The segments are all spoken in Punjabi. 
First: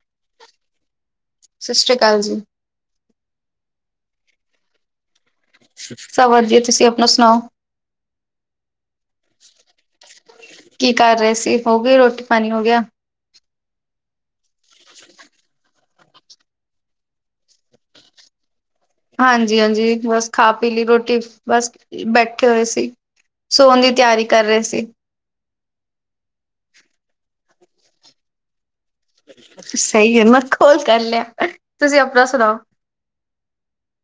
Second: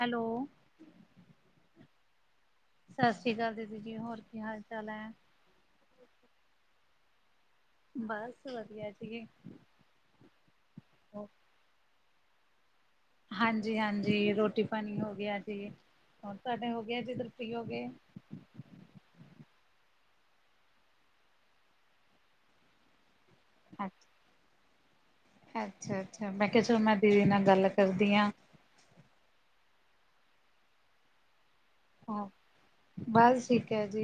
ਹੈਲੋ ਸਸ ਸ੍ਰੀ ਕਾਲ ਜੀ। ਸਸ ਸ੍ਰੀ ਕਾਲ ਦੀਦੀ ਜੀ, ਹੋਰ ਕੀ ਹਾਲ ਚਾਲ ਹੈ। ਸਬ ਵਧੀਆ ਤੁਸੀਂ ਆਪਣਾ ਸੁਣਾਓ। ਬਸ ਵਧੀਆ ਜੀ। ਕੀ ਕਰ ਰਹੇ ਸੀ ਹੋ ਗਈ ਰੋਟੀ ਪਾਣੀ ਹੋ ਗਿਆ। ਹਾਂਜੀ-ਹਾਂਜੀ ਰੋਟੀ ਪਾਣੀ ਹੋ ਗਿਆ ਜੀ ਹੋਰ ਤੁਹਾਡੇ ਹੋ ਗਏ ਜੀ ਉੱਧਰ ਫ੍ਰੀ ਹੋ ਗਏ। ਹਾਂਜੀ-ਹਾਂਜੀ ਬਸ ਖਾ ਪੀ ਲਈ ਰੋਟੀ ਬਸ ਬੈਠੇ ਹੋਏ ਸੀ। ਸੌਣ ਦੀ ਤਿਆਰੀ ਕਰ ਰਹੇ ਸੀ। ਅੱਛਾ-ਅੱਛਾ ਮੈਂ ਕਿਹਾ ਚਲੋ ਮੈਂ ਦੀਦੀ ਨਾਲ ਗੱਲ ਕਰਦੀ ਆ। ਸਹੀ ਹੈ ਮੈਂ ਕੋਲ ਕਰ ਲਿਆ ਤੁਸੀਂ ਆਪਣਾ ਸੁਣਾਓ। ਬਸ ਠੀਕ ਹੈ ਜੀ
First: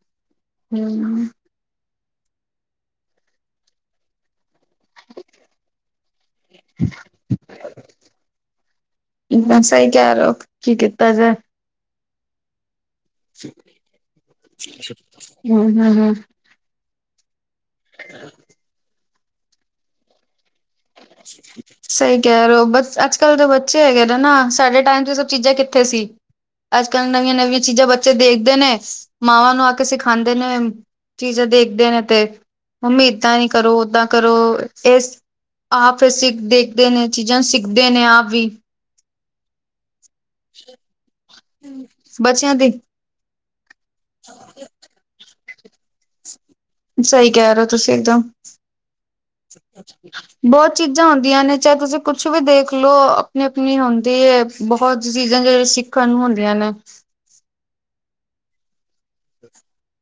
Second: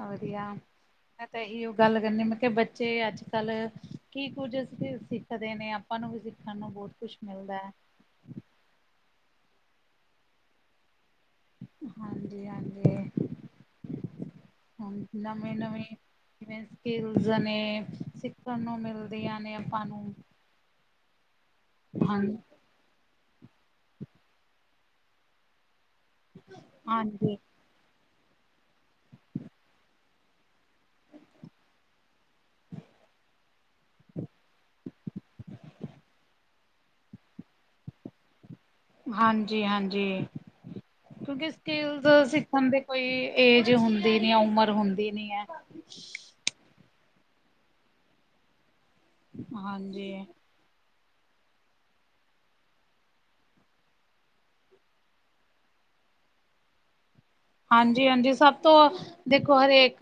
ਵਧੀਆ ਮੈਂ ਹੂੰ, ਤਾਂ ਇਹੀ ਗੱਲ ਕਰਨੀ ਮਤਲਬ ਬੱਚੇ ਅੱਜ ਕੱਲ ਕੀ ਕੁੱਝ ਸਿੱਖਦੇ ਨੇ ਆਪਾਂ ਨੂੰ ਵੀ ਸਾਨੂੰ ਬੋਹਤ ਕੁੱਛ ਮਿਲਦਾ। ਇਨ੍ਹਾਂ ਸਹੀ ਕਹਿ ਰਹੇ ਹੋ ਕੀ ਕੀਤਾ ਜੇ। ਹਾਂਜੀ-ਹਾਂਜੀ ਹੁਣ ਹੂੰ ਨਵੀਂ-ਨਵੀਂ ਹੂੰ ਹੂੰ, ਜਿਵੇਂ ਸਕਿਲਸ ਨੇ ਸਿੱਖਣ ਨੂੰ ਮਿਲਦੀ ਨੇ ਆਪਾਂ ਨੂੰ। ਹਾਂ ਸਹੀ ਕਹਿ ਰਹੇ ਹੋ ਬੱਸ ਅੱਜ ਅੱਜ ਕੱਲ ਦੇ ਬੱਚੇ ਹੈਗੇ ਨੇ ਨਾ ਸਾਡੇ ਟਾਈਮ ਚ ਸਭ ਚੀਜ਼ਾਂ ਕਿੱਥੇ ਸੀ ਅੱਜ ਕੱਲ ਨਵੀਆਂ ਹਾਂਜੀ ਨਵੀਂ ਚੀਜ਼ਾਂ ਬੱਚੇ ਦੇਖਦੇ ਨੇ ਮਾਵਾਂ ਨੂੰ ਆ ਕੇ ਸਿਖਾਦੇ ਨੇ। ਚੀਜ਼ਾਂ ਦੇਖਦੇ ਨੇ ਤੇ ਮੰਮੀ ਏਦਾਂ ਨੀਂ ਕਰੋ, ਉਦਾਂ ਕਰੋ ਇਸ ਆਪ ਸੀਖ ਦੇਖਦੇ ਨੇ ਚੀਜ਼ਾਂ ਸਿੱਖਦੇ ਨੇ ਆਪ ਵੀ ਹਾਂਜੀ ਹਾਂਜੀ, ਕਿਉਂਕਿ ਸਕਿਲਸ ਬੱਚਿਆਂ ਸਿਖਣ ਦੀ ਦੇ ਕੋਈ ਏਜ ਹੁੰਦੀ ਨੀਂ ਏ ਉਮਰ ਹੁੰਦੀ ਨੀਂ ਐ। ਸਹੀ ਕਹਿ ਰਹੇ ਹੋ ਤੁਸੀਂ ਇੱਕਦਮ, ਹਾਂਜੀ ਬਹੁਤ ਚੀਜ਼ਾਂ ਹੁੰਦੀਆਂ ਨੇਂ ਚਾਹੇ ਤੁਸੀਂ ਕੁੱਛ ਵੀ ਦੇਖ ਲਓ ਆਪਣੀ-ਆਪਣੀ ਹੁੰਦੀ ਐ ਬਹੁਤ ਚੀਜ਼ਾਂ ਜਿਹੜੇ ਸਿੱਖਣ ਸਿੱਖਣ ਨੂੰ ਹੁੰਦੀਆਂ ਨੇਂ। ਹਾਂਜੀ ਹਾਂਜੀ ਸਭ ਤੋਂ ਦੇਖੋ ਹਰੇਕ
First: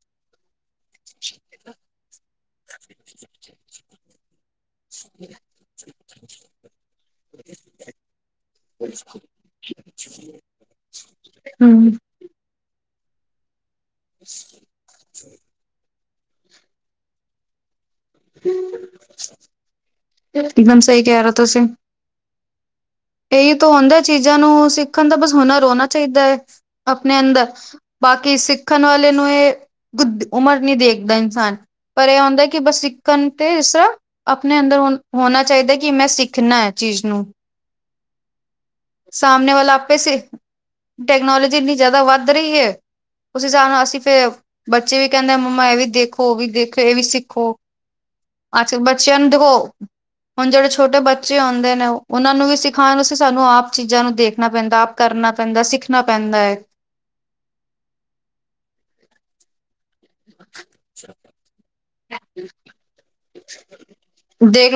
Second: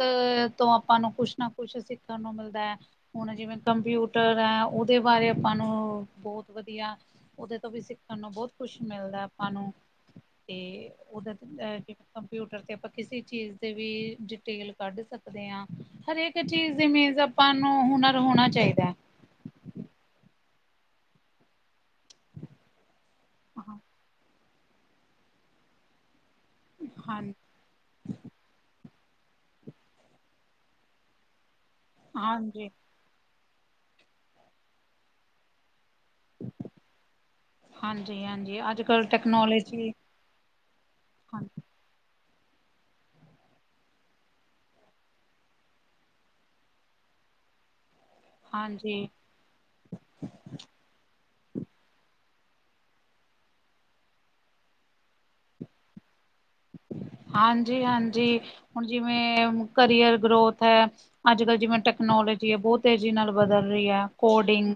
ਤੋਂ ਆਪਾਂ ਨੂੰ ਕੁੱਛ ਨਾਂ ਕੁੱਛ ਸਿੱਖਣ ਨੂੰ ਮਿਲਦਾ ਐ, ਹੁਣ ਜਿਵੇਂ ਕੰਪਿਊਟਰ ਐ ਉਹਦੇ ਬਾਰੇ ਆਪਾਂ ਨੂੰ ਬਹੁਤ ਵਧੀਆ ਉਹਦੇ ਤੋਂ ਵੀ ਸਿੱਖਣ ਨੂੰ ਬਹੁਤ ਕੁੱਛ ਮਿਲਦਾ ਆਪਾਂ ਨੂੰ ਤੇ ਉਹਦੇ ਹਮ ਅ ਕੰਪਿਊਟਰ ਤੇ ਆਪਾਂ ਕਿਸੇ ਚੀਜ਼ ਦੇ ਵੀ ਡਿਟੇਲ ਕੱਢ ਸਕਦੇ ਆਂ। ਹਰੇਕ ਚੀਜ਼ ਜਿਵੇਂ ਆਪਾਂ ਨੂੰ ਹੁਣ ਇੱਕਦਮ ਸਹੀ ਕਹਿ ਰਹੇ ਔ ਤੁਸੀਂ ਇਹੀ ਤਾਂ ਹਾਂ ਹੁੰਦਾ ਚੀਜ਼ਾਂ ਨੂੰ ਸਿੱਖਣ ਦਾ ਬਸ ਹੁਨਰ ਹੋਣਾ ਚਾਈਦਾ ਐ ਆਪਣੇ ਹਾਂ ਅੰਦਰ ਬਾਕੀ ਸਿੱਖਣ ਵਾਲੇ ਨੂੰ ਇਹ ਗੁਦ ਉਮਰ ਨ੍ਹੀਂ ਦੇਖਦਾ ਇਨਸਾਨ ਪਰ ਇਹ ਆਉਂਦਾ ਕਿ ਹਾਂਜੀ ਬਸ ਸਿੱਖਣ ਤੇ ਇਸਰ੍ਹਾਂ ਆਪਣੇ ਅੰਦਰ ਹੋਣਾ ਚਾਹੀਦਾ ਕਿ ਮੈਂ ਸਿੱਖ ਸਿੱਖਣਾ ਐ ਚੀਜ਼ ਨੂੰ ਹਾਂਜੀ ਹਾਂਜੀ, ਅੱਜ ਕੱਲ੍ਹ ਸਾਹਮਣੇ ਵਾਲਾ ਟੈਕਨੋਲੋਜੀ ਆਪੇ ਸਿੱਖ ਹਾਂ ਟੈਕਨੋਲੋਜੀ ਇੰਨੀ ਜ਼ਿਆਦਾ ਵੱਧ ਰਹੀ ਐ। ਉਸ ਹਿਸਾਬ ਨਾਲ ਅਸੀਂ ਫਿਰ ਬੱਚੇ ਵੀ ਕਹਿੰਦੇ ਮੰਮਾ ਇਹ ਵੀ ਦੇਖੋ, ਉਹ ਵੀ ਦੇਖੋ, ਇਹ ਵੀ ਸਿੱਖੋ। ਅੱਜ-ਕੱਲ ਹਾਂਜੀ ਬੱਚਿਆਂ ਨੂੰ ਦੇਖੋ, ਹੁਣ ਜਿਹੜੇ ਛੋਟੇ ਬੱਚੇ ਆਉਂਦੇ ਨੇਂ ਉਹਨਾਂ ਨੂੰ ਵੀ ਸਿਖਾਉਣ ਸਾਨੂੰ ਆਪ ਚੀਜ਼ਾਂ ਨੂੰ ਦੇਖਣਾ ਪੈਂਦਾ ਆਪ ਕਰਨਾ ਪੈਂਦਾ, ਸਿੱਖਣਾ ਪੈਂਦਾ ਐ। ਹਾਂਜੀ ਹਾਂਜੀ, ਹੁਣ ਜਿਵੇਂ ਹੁਣ ਕਰੀਅਰ ਗਰੋਥ ਐ, ਅੱਜ-ਕੱਲ੍ਹ ਜਿਵੇਂ ਟੈਕਨੋਲੋਜੀ ਐ ਬਹੁਤ ਤੇਜ਼ੀ ਨਾਲ ਬਦਲ ਰਹੀ ਐ ਕੋਡਿੰਗ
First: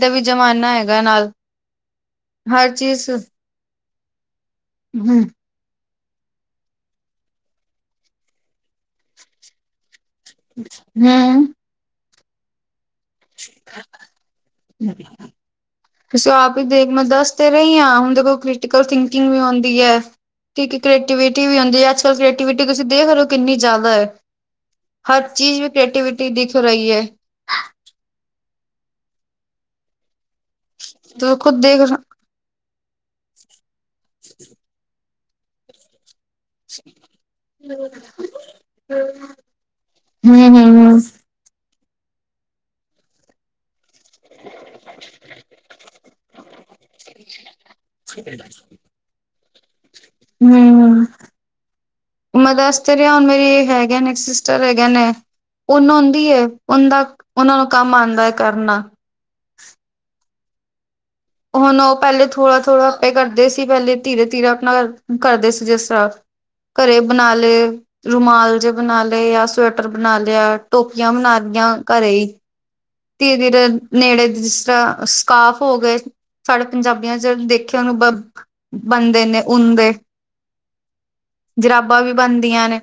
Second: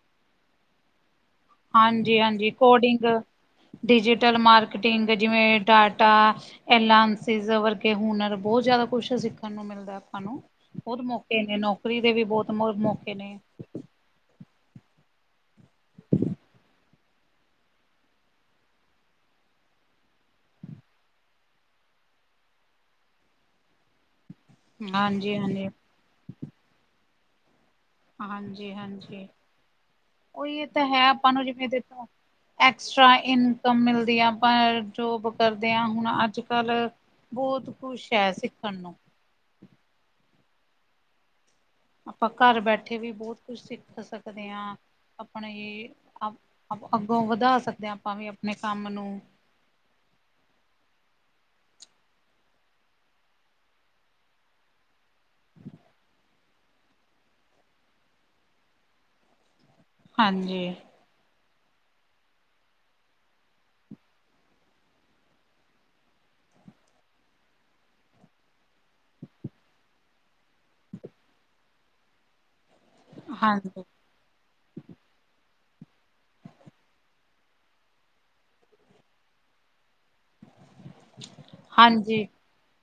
ਕੋਡਿੰਗ ਦਾ ਵੀ ਜ਼ਮਾਨਾ ਹੈਗਾ ਨਾਲ ਹਾਂਜੀ ਹਾਂਜੀ, ਹਰ ਕੋਡਿੰਗ, ਚੀਜ਼ ਡਿਜੀਟਲ ਮਾਰਕੀਟਿੰਗ ਹੂੰ ਜਿਵੇਂ ਡਾਟ ਟਾ ਐਲਾਂਸਿਸ ਵਰਗੇ ਹੁਨਰ ਬਹੁਤ ਜ਼ਿਆਦਾ ਕੁਛ ਸਿੱਖਣ ਨੂੰ ਮਿਲਦਾ। ਸਾਨੂੰ ਬਹੁਤ ਮੌਕੇ ਹੂੰ ਨੇਂ, ਨੌਕਰੀ ਦੇ ਵੀ ਬਹੁਤ ਮੌ ਮੌਕੇ ਨੇਂ। [inaudible] ਤੁਸੀਂ ਆਪ ਹੀ ਦੇਖ ਮੈਂ ਦੱਸਦੇ ਰਹੀ ਆਂ ਹੁਣ ਦੇਖੋ ਕ੍ਰਿਟੀਕਲ ਥਿੰਕਿੰਗ ਵੀ ਆਉਂਦੀ ਐ। ਇੱਕ ਕ੍ਰੀਏਟੀਵਿਟੀ ਵੀ ਹੁੰਦੀ ਐ, ਅੱਜ-ਕੱਲ੍ਹ ਕ੍ਰੀਏਟੀਵਿਟੀ ਤੁਸੀਂ ਦੇਖ ਰਹੇ ਹੋ ਕਿੰਨੀ ਜ਼ਿਆਦਾ ਐ। ਹਰ ਚੀਜ਼ ਹਾਂਜੀ-ਹਾਂਜੀ। ਵੀ ਕ੍ਰੀਏਟੀਿਵਿਟੀ ਦਿਖ ਰਹੀ ਐ। ਹਾਂਜੀ ਹਾਂਜੀ, ਉਹੀ ਇਹ ਤਾਂ ਹੈ ਆਪਾਂ ਤੂੰ ਨੂੰ ਖੁਦ ਜਿਵੇਂ ਦੇਖ ਰ ਦੱਸੋ ਐਕਸਟਰਾ ਇਨਕਮ ਮਿਲਦੀ ਆ, ਆਪਾਂ ਜੋਬ ਕਰਦੇ ਆਂ ਹੁਣ ਅੱਜ ਕੱਲ ਬਹੁਤ ਖੁਸ਼ ਐ ਸਿੱਖਣ ਨੂੰ ਹਂ, ਹਂ, ਹਂ ਆਪਾਂ ਘਰ ਬੈਠੇ ਵੀ ਬਹੁਤ ਕੁਝ ਸਿੱਖ ਸਕਦੇ ਹਾਂ। ਆਪਣੇ ਆਪ ਅੱਗੋਂ ਵਧਾ ਸਕਦੇ ਹਾਂ ਆਪਾਂ ਵੀ ਆਪਣੇ ਕੰਮ ਨੂੰ ਹਂ ਮੈਂ ਦਸ ਤਾਂ ਰਿਆਂ ਹੁਣ ਮੇਰੀ ਹੈਗੇ ਨੇਂ, ਇੱਕ ਸਿਸਟਰ ਹੈਗੇ ਨੇਂ। ਉਹਨੁੰ ਆਂਦੀ ਐ ਉਹਦਾ ਉਹਨਾਂ ਨੂੰ ਕੰਮ ਆਂਦਾ ਐ ਕਰਨਾ। ਹਾਂਜੀ। ਹੁਣ ਉਹ ਪਹਿਲੇ ਥੋੜ੍ਹਾ-ਥੋੜ੍ਹਾ ਆਪੇ ਕਰਦੇ ਸੀ। ਪਹਿਲੇ ਧੀਰੇ-ਧੀਰੇ ਆਪਣਾ ਕਰਦੇ ਸੀ ਜਿਸ ਤਰ੍ਹਾਂ ਘਰੇ ਬਣਾ ਲੇ ਰੁਮਾਲ ਜੇ ਬਣਾ ਲੇ ਜਾਂ ਸਵੈਟਰ, ਬਣਾ ਲਿਆ ਟੋਪੀਆਂ ਬਣਾ ਲੀਆਂ ਘਰੇ ਈ। ਤੀ ਫਿਰ ਹਾਂਜੀ, ਨੇੜੇ ਦਿਸ ਸਕਾਫ ਹੋ ਗਏ ਸਾਡੇ ਪੰਜਾਬੀਆਂ ਚ ਦੇਖਿਆ ਓਨੂੰ ਬਣਦੇ ਨੇ ਊਨ ਦੇ ਜਰਾਬਾਂ ਵੀ ਹਾਂਜੀ। ਬਨਦੀਆਂ ਨੇ।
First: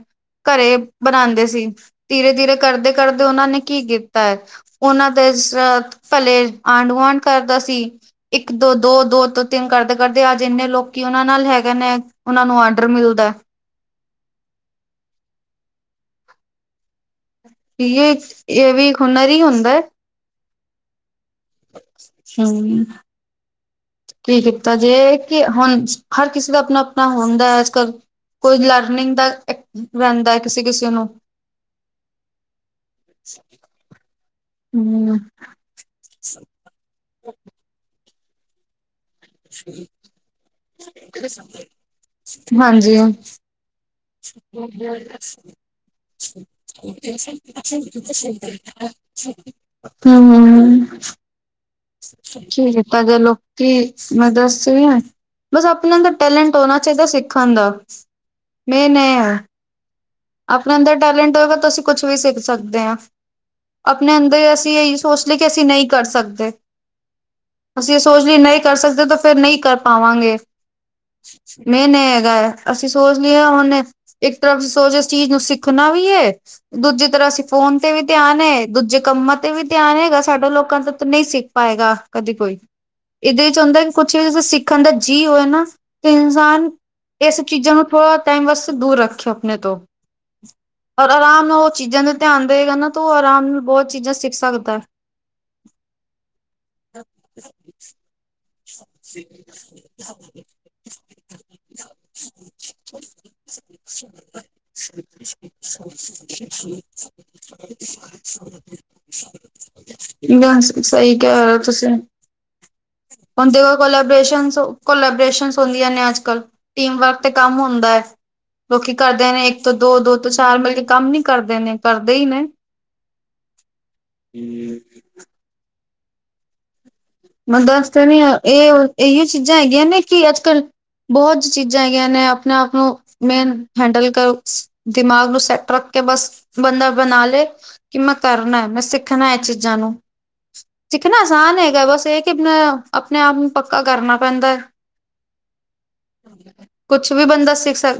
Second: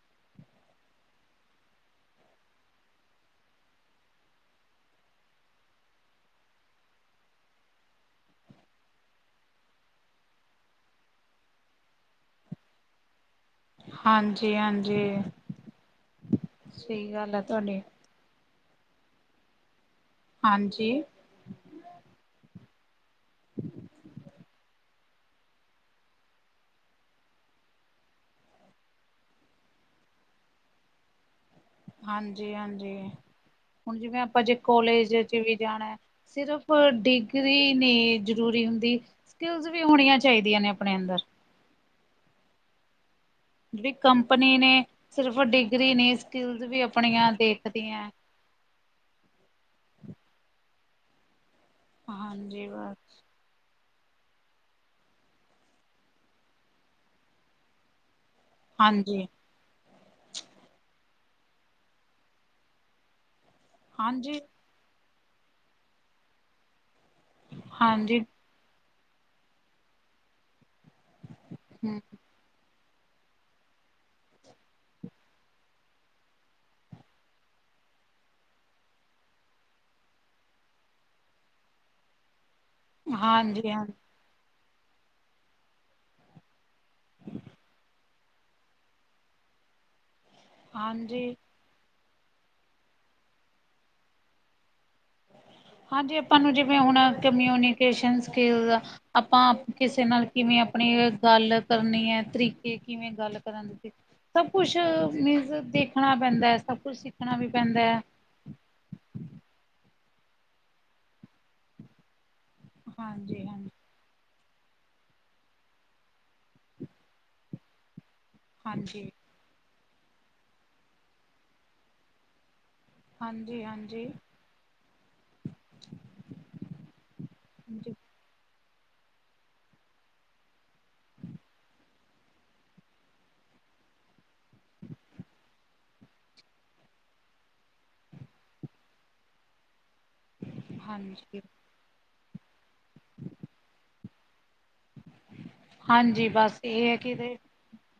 ਘਰੇ ਬਨਾਦੇ ਸੀ ਧੀਰੇ-ਧੀਰੇ ਕਰਦੇ-ਕਰਦੇ ਓਨਾਂ ਨੇ ਕੀ ਕੀਤਾ ਐ। ਓਨਾਂ ਦੇ ਜਿਸ ਤਰ੍ਹਾ ਪੈਲੇ ਆਂਢ-ਗੁਆਂਢ ਕਰਦਾ ਸੀ। ਇੱਕ ਤੋ ਦੋ, ਦੋ ਤੋ ਤਿੰਨ ਕਰਦੇ-ਕਰਦੇ ਅੱਜ ਏਨੇ ਲੋਕੀ ਓਨਾਂ ਨਾਲ ਹੈਗੇ ਨੇ। ਓਨਾਂ ਨੂੰ ਆਡਰ ਮਿਲਦਾ। ਹਾਂਜੀ-ਹਾਂਜੀ, ਸਈ ਗੱਲ ਐ ਤੁਆਡੀ। ਏ ਵੀ ਹੁਨਰ ਈ ਹੁੰਦਾ। ਹਾਂਜੀ। ਹੂੰ। ਕੀ ਕੀਤਾ ਜੇ ਕਿ ਹੁਣ ਹਰ ਕਿਸੇ ਦਾ ਆਪਣਾ-ਆਪਣਾ ਹੁੰਦਾ ਅੱਜਕੱਲ੍ਹ ਕੋਈ ਲਰਨਿੰਗ ਦਾ ਰੈਂਦਾ ਐ ਕਿਸੇ-ਕਿਸੇ ਨੂੰ ਹਾਂਜੀ-ਹਾਂਜੀ, ਹੁਣ ਜਿਵੇਂ ਆਪਾਂ ਜੇ ਕਾਲਜ ਹੂੰ 'ਚ ਵੀ ਜਾਣਾ ਹੈ। ਸਿਰਫ਼ ਡੀਗਰੀ ਨੀ ਜ਼ਰੂਰੀ ਹੁੰਦੀ। ਸਕਿਲਜ ਵੀ ਹੋਣੀਆਂ ਚਾਹੀਦੀਆਂ ਨੇ ਆਪਣੇ ਅੰਦਰ ਹਾਂਜੀ। ਜੇੜੀ ਕੰਪਨੀ ਨੇ ਸਿਰਫ਼ ਡਿਗਰੀ ਨੀ ਸਕਿੱਲਸ ਵੀ ਆਪਣੀਆਂ ਦੇਖਦੀਆਂ। [inaudible] [inaudible] ਕੀ ਹਾਂਜੀ ਬਸ ਮੈਂ ਦੱਸ ਰਈ ਆ ਬਸ ਆਪਣਾ ਅੰਦਰ ਟੈਲੈਂਟ ਹੋਣਾ ਚਾਈਦਾ ਸਿੱਖਣ ਦਾ ਮੇਨ ਐ ਹਾਂਜੀ ਆ। ਆਪਣੇ ਅੰਦਰ ਟੈਲੈਂਟ ਹੋਏਗਾ ਤਾਂ ਅਸੀਂ ਕੁਛ ਵੀ ਸਿੱਖ ਸਕਦੇ ਆਂ ਆਪਣੇ ਹਾਂਜੀ, ਅੰਦਰ ਅਸੀਂ ਏਹੀ ਸੋਚ ਕਿ ਅਸੀਂ ਨਈ ਕਰ ਸਕਦੇ ਅਸੀਂ ਏਹ ਹਾਂਜੀ, ਸੋਚ ਲਈਏ ਨਈ ਕਰ ਸਕਦੇ ਤਾਂ ਫੇਰ ਨਈ ਕਰ ਪਾਵਾਂਗੇ ਮੇਨ ਹੂੰ ਏ ਹੈਗਾ। ਅਸੀਂ ਸੋਚ ਲਈਏ ਓਨੇ ਇੱਕ ਤਰਫ ਸੋਚ ਇਸ ਚੀਜ਼ ਨੂੰ ਸਿੱਖਣਾ ਵੀ ਏ ਦੂਜੀ ਤਰ੍ਹਾਂ ਅਸੀਂ ਫੋਨ ਤੇ ਵੀ ਧਿਆਨ ਏ ਦੂਜੇ ਕੰਮਾਂ ਤੇ ਵੀ ਧਿਆਨ ਹੈਗਾ ਸਾਡਾ ਲੋਕਾਂ ਦਾ ਨਈ ਸੀ ਪਾਏਗਾ ਕਦੇ ਕੋਈ ਏਦੇ ਚ ਹਾਂਜੀ, ਹੁੰਦਾ ਹਾਂ ਕਿ ਚੀਜ਼ ਸਿੱਖਣ ਦਾ ਜੀ ਹੋਏ ਨਾ ਤੇ ਇਨਸਾਨ ਏ ਸਭ ਚੀਜ਼ਾਂ ਨੂੰ ਥੋੜ੍ਹਾ ਟਾਈਮ ਬਸ ਦੂਰ ਰੱਖਿਓ ਆਪਣੇ ਤੋਂ। ਔਰ ਹਾਂਜੀ। ਆਰਾਮ ਨਾਲ ਓ ਚੀਜ਼ਾਂ ਦੇ ਧਿਆਨ ਦੇਏਗਾ ਨਾ ਤੂੰ ਆਰਾਮ ਨਾਲ ਬਹੁਤ ਚੀਜ਼ਾਂ ਸਿੱਖ ਸਕਦਾ। ਹਾਂਜੀ, ਆਪਾਂ ਨੂੰ ਜਿਵੇਂ ਹੁਣ ਕਮਿਊਨੀਕੇਸ਼ਨ ਸਕਿੱਲਸ ਆ। ਆਪਾਂ ਕਿਸੇ ਨਾਲ ਕਿਵੇਂ ਆਪਣੀ ਗੱਲ ਕਰਨੀ ਐ ਤਰੀਕੇ ਕਿਵੇਂ ਗੱਲ ਕਰਨ ਦੇ ਸਭ ਕੁਛ ਮੀਨਸ ਦੇਖਣਾ ਪੈਂਦਾ ਸਭ ਕੁਛ ਸਿੱਖਣਾ ਵੀ ਪੈਂਦਾ। ਬਸ ਸਹੀ ਕਹਿ ਰਹੇ ਓ ਤੁਸੀਂ। ਹਾਂਜੀ, ਹੁਣ ਹਾਂਜੀ, ਦਿਓ। ਕੋਲਾਬ੍ਰੇਸ਼ਨ-ਕੋਲਾਬਰੇਸ਼ਨ ਹੁੰਦੀਆਂ ਨੇ ਅੱਜਕੱਲ੍ਹ ਟੀਮ ਵਰਕ ਤੇ ਕੰਮ ਹੁੰਦਾ ਹੈ। ਲੋਕੀ ਹਾਂਜੀ, ਕਰਦੇ ਨੇ ਇੱਕ ਤੋਂ ਦੋ, ਦੋ ਤੋਂ ਚਾਰ ਮਤਲਬ ਕੇ ਕੰਮ ਨੀ ਕਰਦੇ ਨੇ ਕਰਦੇ ਈ ਨੇ। ਹਾਂਜੀ-ਹਾਂਜੀ। ਹੂੰ। ਮੈ ਦੱਸ ਦੇਨੀ ਆ ਏ ਏਹੀਓ ਚੀਜ਼ਾਂ ਹੈਗੀਆਂ ਨੇ ਕਿ ਅੱਜਕੱਲ੍ਹ ਬਹੁਤ ਚੀਜ਼ਾਂਹ ਨੇ ਆਪਣੇ-ਆਪ ਨੂੰ ਮੇਨ ਹੈਂਡਲ ਕਰੋ ਦਿਮਾਗ ਨੂੰ ਸੈਟ ਰੱਖ ਕੇ ਬਸ ਬੰਦਾ ਬਣਾ ਲੇ। ਕਿ ਮੈਂ ਕਰਨਾ, ਮੈਂ ਸਿੱਖਣਾ ਇਹ ਚੀਜ਼ਾਂ ਨੂੰ, ਸਿੱਖਣਾ ਹਾਂਜੀ, ਆਸਾਨ ਹੈਗਾ ਬਸ! ਇਹ ਹੈ ਕਿ ਮੈਂ ਆਪਣੇ ਆਪ ਨੂੰ ਪੱਕਾ ਕਰਨਾ ਪੈਂਦਾ ਹੈ। ਹਾਂਜੀ ਬਸ ਇਹ ਹੈ ਕਿ ਕੁਛ ਵੀ ਇਹਦੇ ਬੰਦਾ ਸਿੱਖ ਸਕ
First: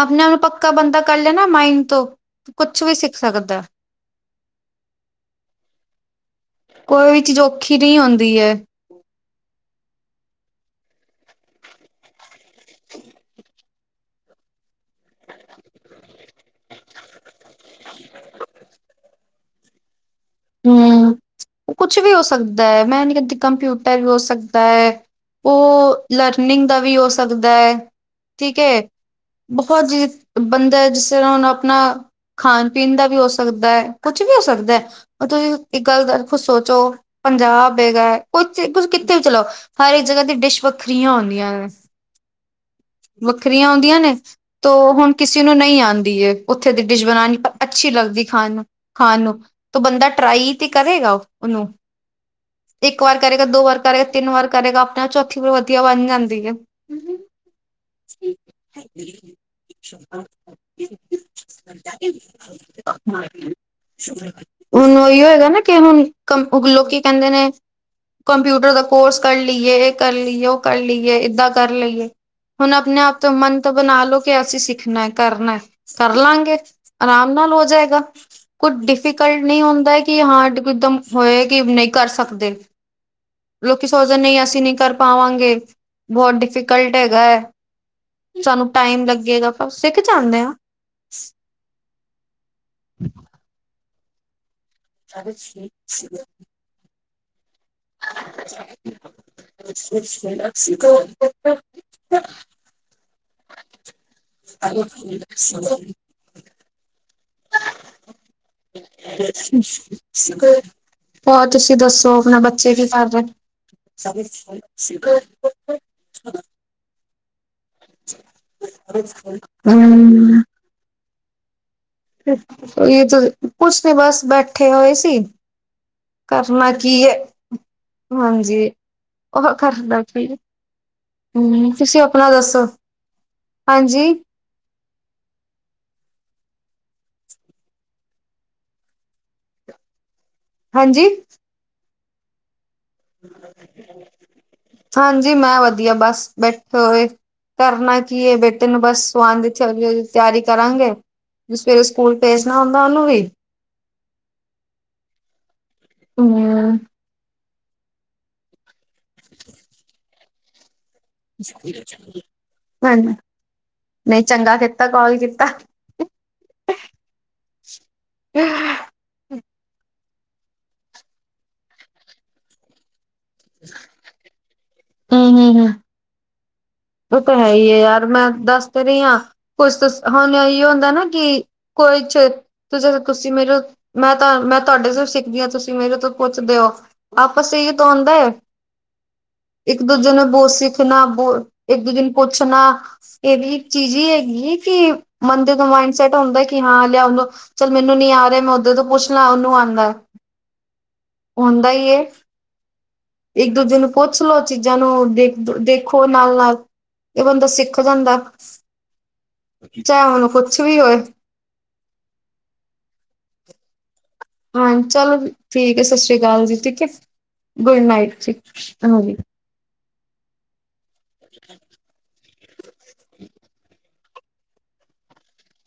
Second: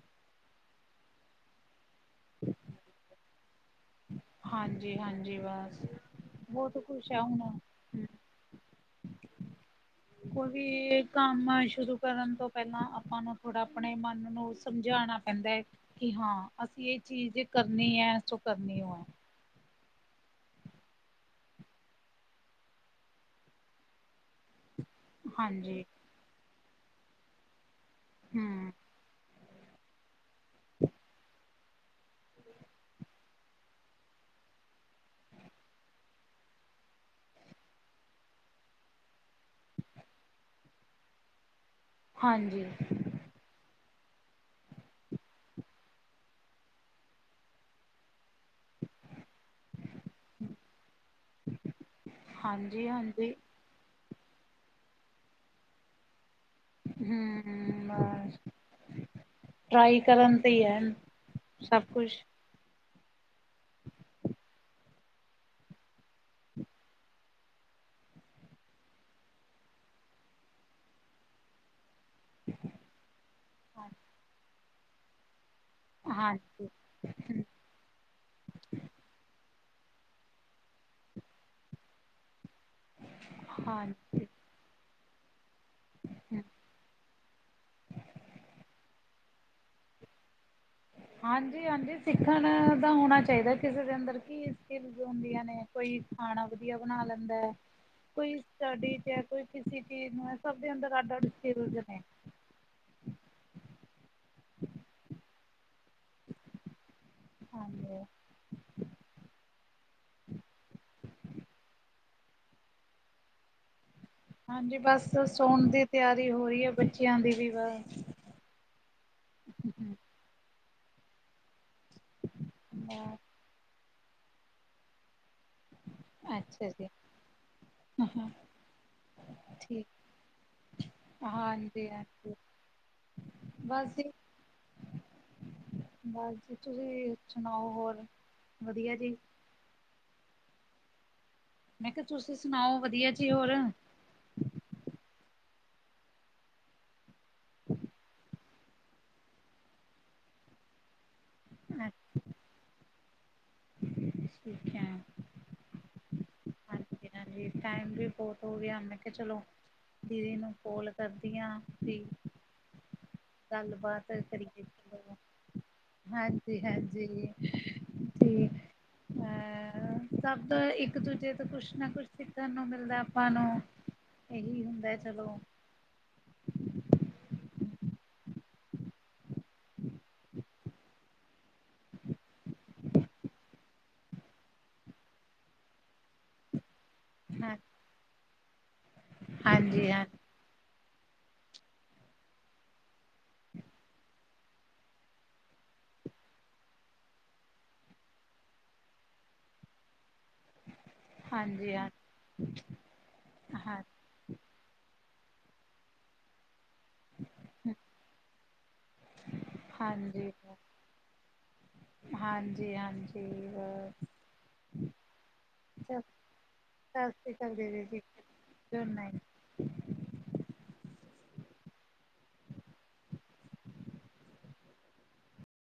ਆਪਣੇ ਆਪ ਨੂੰ ਪੱਕਾ ਬੰਦਾ ਕਰ ਲੇ ਨਾ ਮਾਈਡ ਤੋਂ ਕੁਛ ਵੀ ਸਿੱਖ ਸਕਦਾ। ਹਾਂਜੀ, ਹਾਂਜੀ ਬਸ। ਬਹੁਤ ਕੁਛ ਕੋਈ ਵੀ ਹੈ ਚੀਜ਼ ਔਖੀ ਨਹੀਂ ਹੁਣ। ਹੁੰਦੀ ਏ। ਕੋਈ ਵੀ ਕੰਮ ਸ਼ੁਰੂ ਕਰਨ ਤੋਂ ਪਹਿਲਾਂ ਆਪਾਂ ਨੂੰ ਥੋੜ੍ਹਾ ਆਪਣੇ ਮਨ ਨੂੰ ਸਮਝਾਣਾ ਕਹਿੰਦੇ ਹੈ ਕਿ ਹਾਂ ਅਸੀਂ ਇਹ ਚੀਜ਼ ਕਰਨੀ ਹੈ, ਸੋ ਕਰਨੀ ਹੋ ਹੈ। ਹੂ ਕੁਛ ਵੀ ਹੋ ਸਕਦਾ ਹੈ, ਮੈਂ ਨੀ ਕਹਿੰਦੀ ਕੰਪਿਊਟਰ ਵੀ ਹੋ ਸਕਦਾ ਹੈ। ਹਾਂਜੀ ਉਹ ਲਰਨਿੰਗ ਦਾ ਵੀ ਹੋ ਸਕਦਾ ਹੈ ਠੀਕ ਹਮ ਹੈ। ਬਹੁਤ ਜੀ ਬੰਦਾ ਹੈ ਜਿਸ ਤਰ੍ਹਾਂ ਹੁਣ ਆਪਣਾ ਖਾਣ ਪੀਣ ਦਾ ਵੀ ਹੋ ਸਕਦਾ ਹੈ। ਕੁੱਛ ਵੀ ਹੋ ਸਕਦਾ ਐ ਤੁਸੀਂ ਇੱਕ ਗੱਲ ਦਾ ਕੁ ਸੋਚੋ ਪੰਜਾਬ ਹੈਗਾ ਕੁਛ ਕੁਛ ਕਿੱਥੇ ਵੀ ਚਲੋ! ਹਰ ਇੱਕ ਜਗ੍ਹਾ ਤੇ ਡਿਸ਼ ਵੱਖਰੀਆਂ ਹੁੰਦੀਆਂ ਨੇ। ਹਾਂਜੀ। ਵੱਖਰੀਆਂ ਹੁੰਦੀਆਂ ਨੇ। ਤੋ ਹੁਣ ਕਿਸੇ ਨੂੰ ਨਹੀਂ ਆਉਂਦੀਏ, ਉੱਥੇ ਦੀ ਡਿਸ਼ ਬਣਾਉਣੀ ਪਰ ਅੱਛੀ ਲੱਗਦੀ ਖਾਣ ਨੂੰ ਖਾਨ ਨੂੰ ਤ ਬੰਦਾ ਟਰਾਈ ਤੇ ਕਰੇਗਾ ਉਹਨੂੰ, ਹਾਂਜੀ ਇੱਕ ਵਾਰ ਹਾਂਜੀ ਕਰੇਗਾ ਦੋ ਵਾਰ ਕਰੇਗਾ ਤਿੰਨ ਵਾਰ ਕਰੇਗਾ ਆਪਣੇ ਆਪ ਚੌਥੀ ਵਾਰ ਵਧੀਆ ਬਣ ਜਾਂਦੀ ਹੈ। ਹੂ ਹੂ ਬਸ ਟਰਾਈ ਕਰਨ ਤੇ ਹੀ ਐ ਸਭ ਕੁਛ ਹੁਣ ਉਹੀਓ ਹੈਗਾ ਨਾ ਕਿ ਹੁਣ ਕੰਮ ਲੋਕੀ ਕਹਿੰਦੇ ਨੇ ਕੰਪਿਊਟਰ ਦਾ ਕੋਰਸ ਕਰ ਲਈਏ ਇਹ ਕਰ ਲਈਏ ਉਹ ਕਰ ਲਈਏ, ਏਦਾਂ ਕਰ ਲਈਏ। ਹੁਣ ਆਪਣੇ ਆਪ ਤੋਂ ਮਨ ਤਾਂ ਬਣਾ ਲਓ ਕਿ ਅਸੀਂ ਸਿੱਖਣਾ ਕਰਨਾ ਏ! ਕਰ ਲਾਂਗੇ ਹਾਂਜੀ ਆਰਾਮ ਹਾਂਜੀ ਨਾਲ ਹੋ ਜਾਏਗਾ ਕੁੱਛ ਡਿਫ ਕਲ ਨਹੀਂ ਹੁੰਦਾ ਕਿ ਹਾਰਡ, ਹੋਏ ਕਿ ਨਹੀਂ ਕਰ ਸਕਦੇ। ਲੋਕੀ ਸੋਚਦੇ ਹਾਂਜੀ ਨਹੀਂ ਅਸੀਂ ਨਹੀਂ ਕਰ ਪਾਵਾਂਗੇ। ਬਹੁਤ ਹਮ ਡਿਫੀਕਲਟ ਹੈਗਾ ਹੈ, ਸਾਨੂੰ ਟਾਈਮ ਲੱਗੇਗਾ ਆਪਾਂ ਸਿੱਖ ਜਾਂਦੇ ਹਾਂ। ਹਾਂਜੀ ਹਾਂਜੀ ਸਿੱਖਣ ਦਾ ਹੋਣਾ ਚਾਹੀਦਾ ਕਿਸੇ ਦੇ ਅੰਦਰ, ਕੀ ਏ ਸਕਿਲਸ ਹੁੰਦੀਆਂ ਨੇ, ਕੋਈ ਖਾਣਾ ਵਧੀਆ ਬਣਾ ਲੈਂਦਾ। ਕੋਈ ਸਟੱਡੀ ਚ ਐ ਕੋਈ ਕਿਸੀ ਚੀਜ ਐ, ਸਭ ਦੇ ਅੰਦਰ ਅੱਡ ਅੱਡ ਸਕਿਲਸ ਹੈਗੇ ਨੇ। ਅ [inaudible] ਹਾਂਜੀ ਹੋਰ ਤੁਸੀਂ ਦੱਸੋ ਆਪਣੇ ਬੱਚੇ ਕੀ ਕਰਦੇ ਨ? ਹਾਂਜੀ ਬਸ ਸੋਣ ਦੀ ਤਿਆਰੀ ਹੋ ਰਹੀ ਹੈ, ਬੱਚਿਆਂ ਦੀ ਵੀ ਬਸ ਹਮ [inaudible] ਇਹ ਕੁਛ ਨੀ ਬਸ ਬੈਠੇ ਹੋਏ ਸੀ ਅੱਛਾ ਕਰਨਾ ਜੀ, ਕੀ ਹੈ ਹਾਂਜੀ ਉਹ ਠੀਕ ਕਰਦਾ ਫਿ ਹੂ ਤੁਸੀਂ ਆਪਣਾ ਹਾਂਜੀ-ਹਾਂਜੀ ਦੱਸੋ ਬਸ ਹਾਂਜੀ ਜੀ ਬਸ ਜੀ ਤੁਸੀਂ ਸੁਣਾਓ ਹੋਰ ਵਧੀਆ ਜੀ ਹਾਂਜੀ ਮੈਂ ਕਿਹਾ ਤੁਸੀ ਸੁਣਾਓ ਵਧੀਆ ਜੀ ਹੋਰ ਹਾਂਜੀ ਮੈਂ ਵਧੀਆ ਬਸ ਬੈਠੇ ਹੋਏ ਕਰਨਾ ਕੀ ਹੈ ਬੇਟੇ ਨੂੰ ਬਸ ਸਵਾਣ ਦੀ ਅੱਛਾ ਉਹਦੀ ਤਿਆਰੀ ਕਰਾਂਗੇ ਸਵੇਰੇ ਸਕੂਲ ਭੇਜਣਾ ਹੁੰਦਾ ਉਹਨੂੰ ਵੀ ਠੀਕ ਹੈ ਹਮ ਹਾਂਜੀ। ਹਾਂਜੀ ਟਾਈਮ ਵੀ ਬਹੁਤ ਹੋ ਗਿਆ ਮੈਂ ਕਿਹਾ ਚਲੋ ਦੀਦੀ ਨੂੰ ਕੋੋਲ ਸਰਦੀਆਂ ਸੀ। ਹਾਂਜੀ ਨਹੀਂ ਚੰਗਾ ਕਰੀਏ ਕੀਤਾ ਚਲੋ ਕੋਲ ਕੀਤਾ। ਹਾਂਜੀ, ਹਾਂਜੀ। ਹ ਤੇ ਅਹ ਸਭ ਤੋਂ ਇੱਕ ਦੂਜੇ ਤੋਂ ਕੁਛ ਨਾ ਕੁਛ ਸਿੱਖਣ ਨੂੰ ਮਿਲਦਾ। ਆਪਾ ਨੂੰ ਇਹੀ ਹੁੰਦਾ ਹੈ ਚਲੋ। ਹਮ ਉਹ ਤਾਂ ਹੈ ਹੀ ਹੈ ਯਾਰ ਮੈਂ ਦੱਸ ਤੇ ਰਹੀ ਹਾਂ। ਕੁਛ ਦਸ ਹੁਣ ਇਹੀ ਹੁੰਦਾ ਨਾ ਕਿ ਕੋਈ ਚ ਤੇ ਜਦੋਂ ਤੁਸੀਂ ਮੇਰੇ ਮੈਂ ਤਾਂ ਮੈਂ ਤੁਹਾਡੇ ਤੋਂ ਸਿੱਖਦੀ ਹਾਂ ਤੁਸੀਂ ਮੇਰੇ ਤੋਂ ਪੁੱਛਦੇ ਹੋ। ਆਪਸ ਚ ਹਾਂ ਇਹੀ ਤਾਂ ਹੁੰਦਾ ਹੈ ਇੱਕ ਹਾਂਜੀ ਹਾਂ ਦੂਜੇ ਨੂੰ ਬੋਲ ਸਿੱਖ ਨਾ ਬੋ ਇੱਕ ਦੂਜੇ ਨੂੰ ਪੁੱਛਣਾ ਇਹ ਵੀ ਇਕ ਚੀਜ਼ ਹੀ ਹੈ ਨਹੀਂ ਕਿ ਬੰਦੇ ਦਾ ਮਾਇੰਡ ਸੈਟ ਹੁੰਦਾ ਕਿ ਹਾਂ ਲਿਆਉ ਦਿਓ। ਚੱਲ ਮੈਨੂੰ ਨੀ ਆ ਰਿਹਾ ਮੈਂ ਉਦੇ ਤੋਂ ਪੁੱਛ ਲਾਂ ਉਹਨੂੰ ਆਉਂਦਾ। ਹੁੰਦਾ ਹਾਂਜੀ ਹੀ ਹਾਂ ਏ ਇੱਕ ਦੋ ਹਾਂ ਦਿਨ। ਪੁੱਛ ਲਓ ਚੀਜ਼ਾਂ ਨੂੰ ਦੇਖ ਦੇਖੋ ਨਾਲ ਨਾਲ। ਇਹ ਬੰਦਾ ਸਿੱਖ ਜਾਂਦਾ ਚਾਹੇ ਉਹਨੂੰ ਹਾਂਜੀ ਕੁਛ ਵੀ ਹੋਏ। ਹਾਂਜੀ, ਹਾਂਜੀ ਬਸ। ਹਾਂ, ਚਲੋ ਠੀਕ ਹੈ, ਸਤਿ ਸ਼੍ਰੀ ਅਕਾਲ ਜੀ, ਠੀਕ ਹੈ, ਸਤਿ ਸ੍ਰੀ ਅਕਾਲ ਗੁੱਡ ਦੀਦੀ ਨਾਈਟ ਜੀ ਠੀਕ ਗੁਡ ਨਾਈਟ ਹਾਂਜੀ। ਅ